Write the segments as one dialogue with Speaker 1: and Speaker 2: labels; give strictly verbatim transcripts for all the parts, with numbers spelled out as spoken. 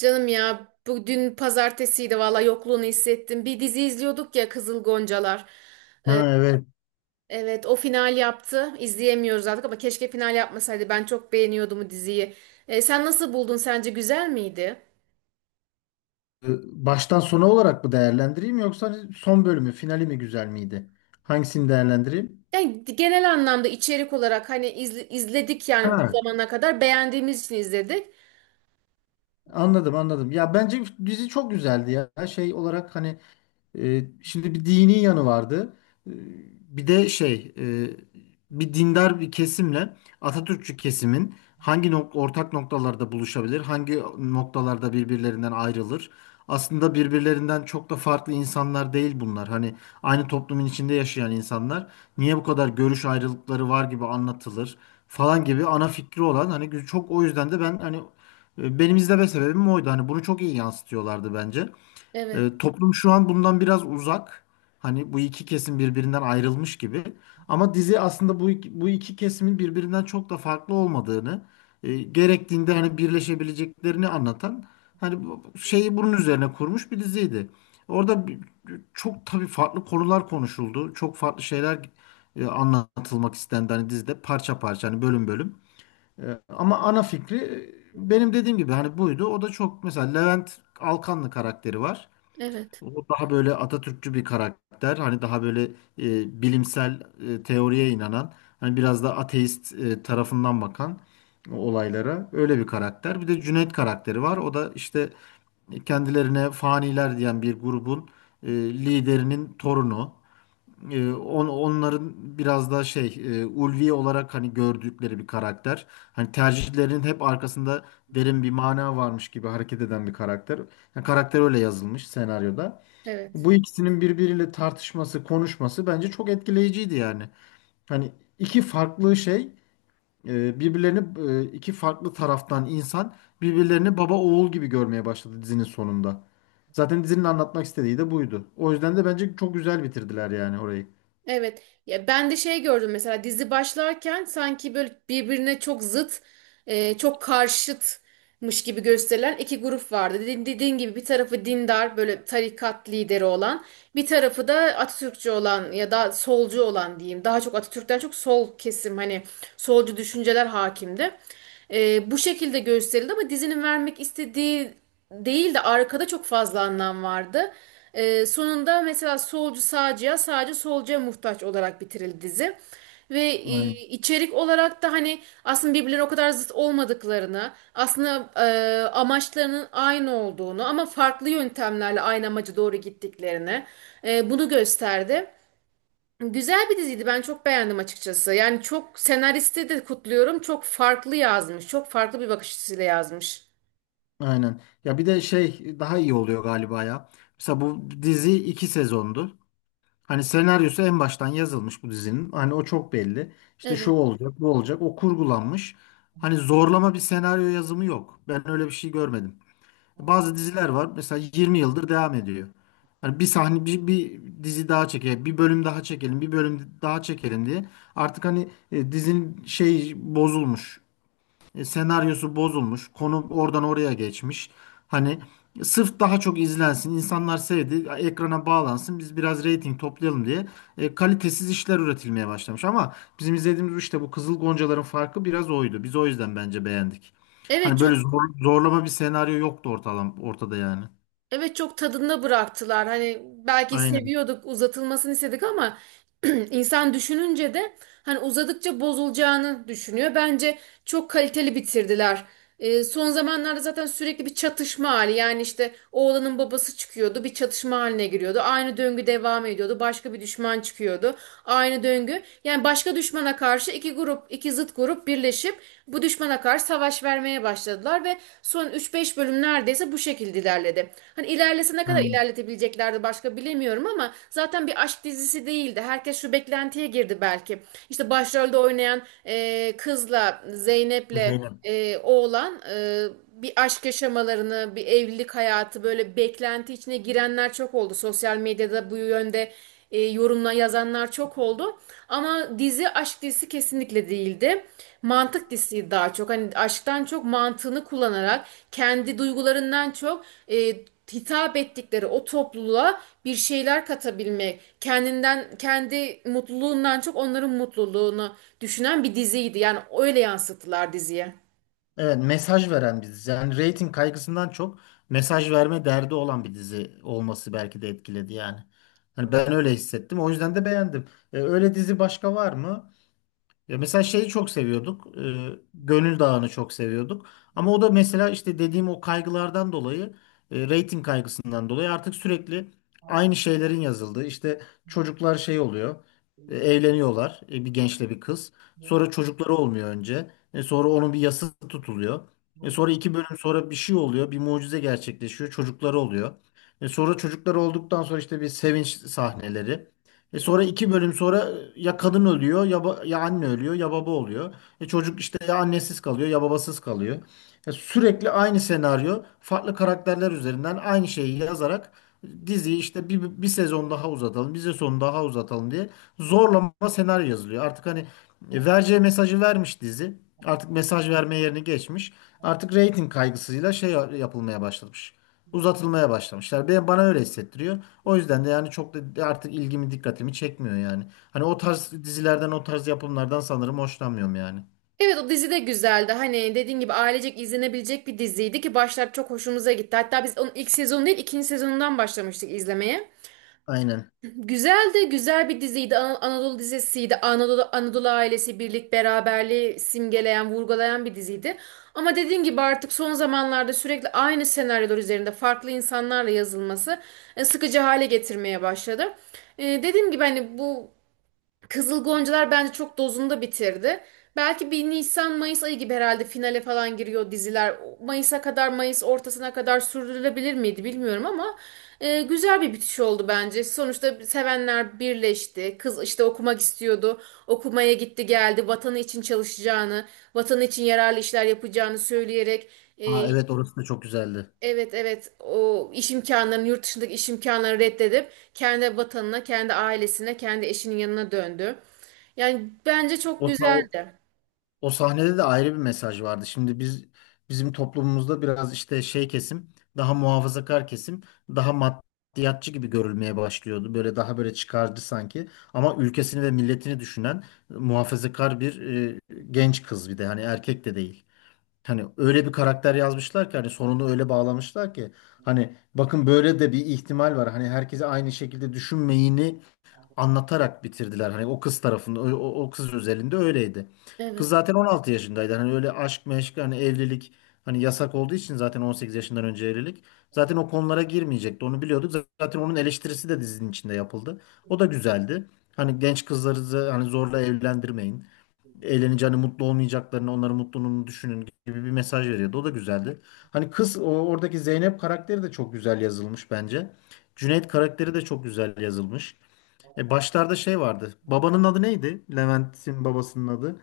Speaker 1: Canım ya bu dün pazartesiydi valla yokluğunu hissettim. Bir dizi izliyorduk ya, Kızıl Goncalar. Ee,
Speaker 2: Ha, evet.
Speaker 1: evet o final yaptı. İzleyemiyoruz artık ama keşke final yapmasaydı. Ben çok beğeniyordum o diziyi. Ee, sen nasıl buldun? Sence güzel miydi?
Speaker 2: Ee, Baştan sona olarak mı değerlendireyim yoksa hani son bölümü, finali mi güzel miydi? Hangisini değerlendireyim?
Speaker 1: Yani genel anlamda içerik olarak hani izle- izledik yani bu
Speaker 2: Ha,
Speaker 1: zamana kadar beğendiğimiz için izledik.
Speaker 2: anladım anladım. Ya bence dizi çok güzeldi ya. Şey olarak hani. E, şimdi bir dini yanı vardı. E, bir de şey, e, bir dindar bir kesimle Atatürkçü kesimin hangi nok- ortak noktalarda buluşabilir, hangi noktalarda birbirlerinden ayrılır. Aslında birbirlerinden çok da farklı insanlar değil bunlar. Hani aynı toplumun içinde yaşayan insanlar niye bu kadar görüş ayrılıkları var gibi anlatılır falan gibi ana fikri olan hani gü- çok o yüzden de ben hani, e, benim izleme sebebim oydu. Hani bunu çok iyi yansıtıyorlardı bence.
Speaker 1: Evet,
Speaker 2: E, toplum şu an bundan biraz uzak. Hani bu iki kesim birbirinden ayrılmış gibi. Ama dizi aslında bu iki, bu iki kesimin birbirinden çok da farklı olmadığını, e, gerektiğinde hani birleşebileceklerini anlatan hani bu- bu şeyi bunun üzerine kurmuş bir diziydi. Orada bir- Çok tabii farklı konular konuşuldu. Çok farklı şeyler, e, anlatılmak istendi hani dizide parça parça hani bölüm bölüm. E, ama ana fikri, e, benim dediğim gibi hani buydu. O da çok mesela Levent Alkanlı karakteri var.
Speaker 1: evet,
Speaker 2: O daha böyle Atatürkçü bir karakter. Hani daha böyle, e, bilimsel, e, teoriye inanan, hani biraz da ateist, e, tarafından bakan olaylara öyle bir karakter. Bir de Cüneyt karakteri var. O da işte kendilerine faniler diyen bir grubun, e, liderinin torunu. E, on, onların biraz da şey, e, ulvi olarak hani gördükleri bir karakter. Hani tercihlerinin hep arkasında derin bir mana varmış gibi hareket eden bir karakter. Yani karakter öyle yazılmış senaryoda. Bu
Speaker 1: evet.
Speaker 2: ikisinin birbiriyle tartışması, konuşması bence çok etkileyiciydi yani. Hani iki farklı şey, e, birbirlerini, e, iki farklı taraftan insan birbirlerini baba oğul gibi görmeye başladı dizinin sonunda. Zaten dizinin anlatmak istediği de buydu. O yüzden de bence çok güzel bitirdiler yani orayı.
Speaker 1: Evet. Ya ben de şey gördüm mesela dizi başlarken sanki böyle birbirine çok zıt, e, çok karşıtmış gibi gösterilen iki grup vardı. Dedi- Dediğin gibi bir tarafı dindar böyle tarikat lideri olan, bir tarafı da Atatürkçü olan ya da solcu olan diyeyim. Daha çok Atatürk'ten çok sol kesim, hani solcu düşünceler hakimdi. Ee, bu şekilde gösterildi ama dizinin vermek istediği değil de arkada çok fazla anlam vardı. Ee, sonunda mesela solcu sağcıya, sağcı solcuya muhtaç olarak bitirildi dizi. Ve e,
Speaker 2: Aynen.
Speaker 1: içerik olarak da hani aslında birbirleri o kadar zıt olmadıklarını, aslında e, amaçlarının aynı olduğunu ama farklı yöntemlerle aynı amaca doğru gittiklerini e, bunu gösterdi. Güzel bir diziydi. Ben çok beğendim açıkçası. Yani çok senaristi de kutluyorum. Çok farklı yazmış. Çok farklı bir bakış açısıyla yazmış.
Speaker 2: Aynen. Ya bir de şey daha iyi oluyor galiba ya. Mesela bu dizi iki sezondu. Hani senaryosu en baştan yazılmış bu dizinin. Hani o çok belli. İşte şu
Speaker 1: Evet.
Speaker 2: olacak, bu olacak. O kurgulanmış. Hani zorlama bir senaryo yazımı yok. Ben öyle bir şey görmedim. Bazı diziler var. Mesela yirmi yıldır devam ediyor. Hani bir sahne, bir, bir dizi daha çekelim, bir bölüm daha çekelim, bir bölüm daha çekelim diye. Artık hani, e, dizinin şey bozulmuş. E, senaryosu bozulmuş. Konu oradan oraya geçmiş. Hani sırf daha çok izlensin, insanlar sevdi, ekrana bağlansın, biz biraz reyting toplayalım diye, e, kalitesiz işler üretilmeye başlamış. Ama bizim izlediğimiz işte bu Kızıl Goncalar'ın farkı biraz oydu. Biz o yüzden bence beğendik.
Speaker 1: Evet,
Speaker 2: Hani böyle
Speaker 1: çok.
Speaker 2: zor- zorlama bir senaryo yoktu ortalam, ortada yani.
Speaker 1: Evet, çok tadında bıraktılar. Hani belki
Speaker 2: Aynen.
Speaker 1: seviyorduk, uzatılmasını istedik ama insan düşününce de hani uzadıkça bozulacağını düşünüyor. Bence çok kaliteli bitirdiler. Ee, son zamanlarda zaten sürekli bir çatışma hali. Yani işte oğlanın babası çıkıyordu, bir çatışma haline giriyordu. Aynı döngü devam ediyordu. Başka bir düşman çıkıyordu. Aynı döngü. Yani başka düşmana karşı iki grup, iki zıt grup birleşip bu düşmana karşı savaş vermeye başladılar başladılar ve son üç beş bölüm neredeyse bu şekilde ilerledi. Hani ilerlese ne kadar
Speaker 2: Aynen.
Speaker 1: ilerletebileceklerdi başka bilemiyorum ama zaten bir aşk dizisi değildi. Herkes şu beklentiye girdi belki. İşte başrolde oynayan e, kızla Zeynep'le
Speaker 2: Zeynep.
Speaker 1: e, oğlan e, bir aşk yaşamalarını, bir evlilik hayatı, böyle beklenti içine girenler çok oldu. Sosyal medyada bu yönde e, yorumla yazanlar çok oldu. Ama dizi aşk dizisi kesinlikle değildi. Mantık dizisi daha çok. Hani aşktan çok mantığını kullanarak, kendi duygularından çok e, hitap ettikleri o topluluğa bir şeyler katabilmek, kendinden kendi mutluluğundan çok onların mutluluğunu düşünen bir diziydi. Yani öyle yansıttılar diziye.
Speaker 2: Evet, mesaj veren bir dizi. Yani rating kaygısından çok mesaj verme derdi olan bir dizi olması belki de etkiledi yani. Hani ben öyle hissettim. O yüzden de beğendim. E, öyle dizi başka var mı? Ya mesela şeyi çok seviyorduk. e, Gönül Dağı'nı çok seviyorduk. Ama o da mesela işte dediğim o kaygılardan dolayı, e, reyting kaygısından dolayı artık sürekli aynı şeylerin yazıldığı. İşte çocuklar şey oluyor. e, Evleniyorlar. e, Bir gençle bir kız. Sonra çocukları olmuyor önce. E, Sonra onun bir yası tutuluyor. E, Sonra iki bölüm sonra bir şey oluyor. Bir mucize gerçekleşiyor. Çocukları oluyor. E, Sonra çocukları olduktan sonra işte bir sevinç sahneleri. E sonra iki bölüm sonra, e, ya kadın ölüyor ya, ba- ya anne ölüyor ya baba oluyor. E çocuk işte ya annesiz kalıyor ya babasız kalıyor. E sürekli aynı senaryo farklı karakterler üzerinden aynı şeyi yazarak diziyi işte bir, bir sezon daha uzatalım, bir sezon daha uzatalım diye zorlama senaryo yazılıyor. Artık hani, e, vereceği mesajı vermiş dizi. Artık mesaj verme yerini geçmiş. Artık reyting kaygısıyla şey yapılmaya başlamış uzatılmaya başlamışlar. Ben bana öyle hissettiriyor. O yüzden de yani çok da artık ilgimi dikkatimi çekmiyor yani. Hani o tarz dizilerden o tarz yapımlardan sanırım hoşlanmıyorum yani.
Speaker 1: Evet, o dizi de güzeldi. Hani dediğin gibi ailecek izlenebilecek bir diziydi ki başlar çok hoşumuza gitti. Hatta biz onun ilk sezonu değil ikinci sezonundan başlamıştık izlemeye.
Speaker 2: Aynen.
Speaker 1: Güzeldi, güzel bir diziydi. Ana- Anadolu dizisiydi. Anadolu Anadolu ailesi birlik beraberliği simgeleyen, vurgulayan bir diziydi. Ama dediğin gibi artık son zamanlarda sürekli aynı senaryolar üzerinde farklı insanlarla yazılması e, sıkıcı hale getirmeye başladı. E, dediğim gibi hani bu Kızıl Goncalar bence çok dozunda bitirdi. Belki bir Nisan Mayıs ayı gibi herhalde finale falan giriyor diziler. Mayıs'a kadar, Mayıs ortasına kadar sürdürülebilir miydi bilmiyorum ama e, güzel bir bitiş oldu bence. Sonuçta sevenler birleşti. Kız işte okumak istiyordu. Okumaya gitti geldi. Vatanı için çalışacağını, vatanı için yararlı işler yapacağını söyleyerek e,
Speaker 2: Aa, evet orası da çok güzeldi.
Speaker 1: Evet, evet, o iş imkanlarını, yurt dışındaki iş imkanlarını reddedip kendi vatanına, kendi ailesine, kendi eşinin yanına döndü. Yani bence çok
Speaker 2: O, sa- o,
Speaker 1: güzeldi.
Speaker 2: o sahnede de ayrı bir mesaj vardı. Şimdi biz bizim toplumumuzda biraz işte şey kesim daha muhafazakar kesim daha maddiyatçı gibi görülmeye başlıyordu. Böyle daha böyle çıkarcı sanki. Ama ülkesini ve milletini düşünen muhafazakar bir, e, genç kız bir de hani erkek de değil. Hani öyle bir karakter yazmışlar ki hani sonunu öyle bağlamışlar ki hani bakın böyle de bir ihtimal var. Hani herkese aynı şekilde düşünmeyini anlatarak bitirdiler. Hani o kız tarafında o, o- o kız özelinde öyleydi. Kız
Speaker 1: Evet.
Speaker 2: zaten on altı yaşındaydı. Hani öyle aşk meşk hani evlilik hani yasak olduğu için zaten on sekiz yaşından önce evlilik. Zaten o konulara girmeyecekti. Onu biliyorduk. Zaten onun eleştirisi de dizinin içinde yapıldı. O da güzeldi. Hani genç kızları da hani zorla evlendirmeyin eğleneceğini, mutlu olmayacaklarını, onların mutluluğunu düşünün gibi bir mesaj veriyordu. O da güzeldi. Hani kız o- oradaki Zeynep karakteri de çok güzel yazılmış bence. Cüneyt karakteri de çok güzel yazılmış. E başlarda şey vardı. Babanın adı neydi? Levent'in babasının adı.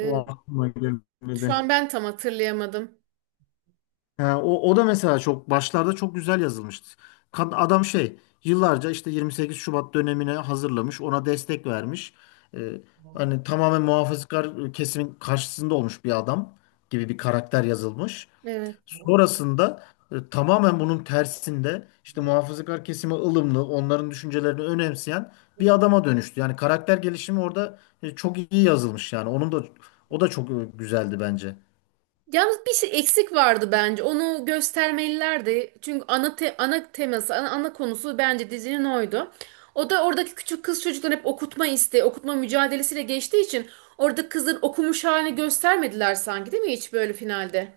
Speaker 2: O aklıma
Speaker 1: Şu
Speaker 2: gelmedi.
Speaker 1: an ben tam hatırlayamadım.
Speaker 2: Ha, o, o da mesela çok başlarda çok güzel yazılmıştı. Kad- Adam şey yıllarca işte yirmi sekiz Şubat dönemine hazırlamış, ona destek vermiş. Ee, hani tamamen muhafazakar ıı, kesimin karşısında olmuş bir adam gibi bir karakter yazılmış.
Speaker 1: Evet.
Speaker 2: Sonrasında, e, tamamen bunun tersinde işte muhafazakar kesime ılımlı, onların düşüncelerini önemseyen bir adama dönüştü. Yani karakter gelişimi orada, e, çok iyi yazılmış yani. Onun da o da çok, e, güzeldi bence.
Speaker 1: Yalnız bir şey eksik vardı bence. Onu göstermelilerdi. Çünkü ana te- ana teması, ana, ana konusu bence dizinin oydu. O da oradaki küçük kız çocukların hep okutma isteği, okutma mücadelesiyle geçtiği için orada kızın okumuş halini göstermediler sanki, değil mi, hiç böyle finalde?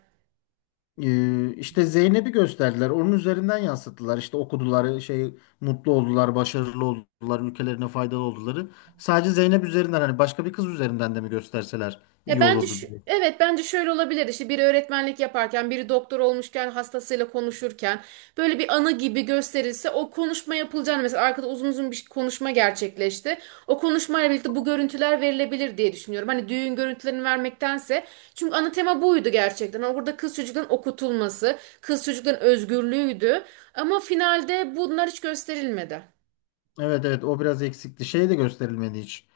Speaker 2: Ee, işte Zeynep'i gösterdiler. Onun üzerinden yansıttılar. İşte okudular, şey mutlu oldular, başarılı oldular, ülkelerine faydalı olduları. Sadece Zeynep üzerinden hani başka bir kız üzerinden de mi gösterseler
Speaker 1: Ya
Speaker 2: iyi
Speaker 1: bence şu-
Speaker 2: olurdu diyor.
Speaker 1: evet bence şöyle olabilir, işte biri öğretmenlik yaparken biri doktor olmuşken hastasıyla konuşurken böyle bir anı gibi gösterilse, o konuşma yapılacağını, mesela arkada uzun uzun bir konuşma gerçekleşti. O konuşmayla birlikte bu görüntüler verilebilir diye düşünüyorum. Hani düğün görüntülerini vermektense, çünkü ana tema buydu gerçekten. Hani orada burada kız çocukların okutulması, kız çocukların özgürlüğüydü ama finalde bunlar hiç gösterilmedi.
Speaker 2: Evet evet, o biraz eksikti. Şey de gösterilmedi hiç.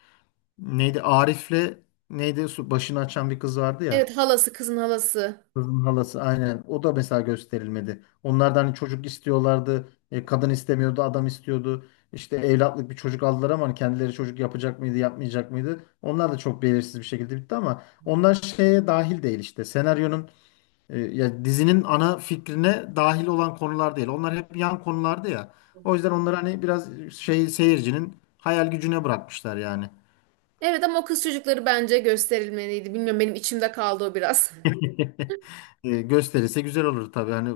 Speaker 2: Neydi? Arif'le neydi? Su- Başını açan bir kız vardı ya.
Speaker 1: Evet, halası, kızın halası.
Speaker 2: Kızın halası aynen. O da mesela gösterilmedi. Onlardan hani çocuk istiyorlardı. e, kadın istemiyordu, adam istiyordu. İşte evlatlık bir çocuk aldılar ama hani kendileri çocuk yapacak mıydı, yapmayacak mıydı? Onlar da çok belirsiz bir şekilde bitti ama onlar şeye dahil değil işte. Senaryonun, e, ya dizinin ana fikrine dahil olan konular değil. Onlar hep yan konulardı ya. O yüzden onları hani biraz şey seyircinin hayal gücüne bırakmışlar yani.
Speaker 1: Evet ama o kız çocukları bence gösterilmeliydi. Bilmiyorum, benim içimde kaldı o biraz.
Speaker 2: E, gösterilse güzel olur tabii. Hani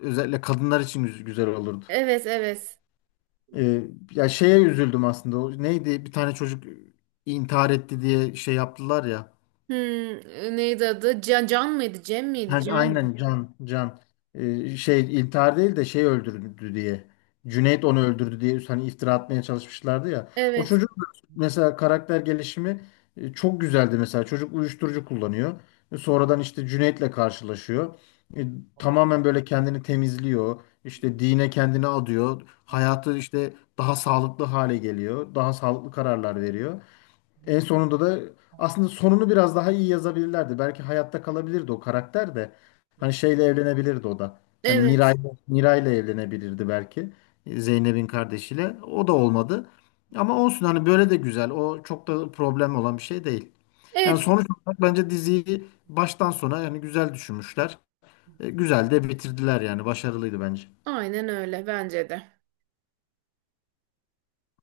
Speaker 2: özellikle kadınlar için güz- güzel olurdu.
Speaker 1: Evet, evet.
Speaker 2: Ee, ya şeye üzüldüm aslında. O neydi? Bir tane çocuk intihar etti diye şey yaptılar ya.
Speaker 1: Hmm, neydi adı? Can, Can mıydı? Cem miydi?
Speaker 2: Ha,
Speaker 1: Can'dı.
Speaker 2: aynen Can Can. Ee, şey intihar değil de şey öldürdü diye Cüneyt onu öldürdü diye hani iftira atmaya çalışmışlardı ya, o
Speaker 1: Evet.
Speaker 2: çocuk mesela karakter gelişimi, e, çok güzeldi mesela çocuk uyuşturucu kullanıyor. E, sonradan işte Cüneyt'le karşılaşıyor. E, tamamen böyle kendini temizliyor işte dine kendini adıyor hayatı işte daha sağlıklı hale geliyor daha sağlıklı kararlar veriyor en sonunda da aslında sonunu biraz daha iyi yazabilirlerdi. Belki hayatta kalabilirdi o karakter de. Hani şeyle evlenebilirdi o da. Hani Miray,
Speaker 1: Evet.
Speaker 2: Miray'la evlenebilirdi belki. Zeynep'in kardeşiyle. O da olmadı. Ama olsun hani böyle de güzel. O çok da problem olan bir şey değil. Yani
Speaker 1: Evet.
Speaker 2: sonuç olarak bence diziyi baştan sona yani güzel düşünmüşler. E, Güzel de bitirdiler yani. Başarılıydı bence.
Speaker 1: Aynen, öyle bence de.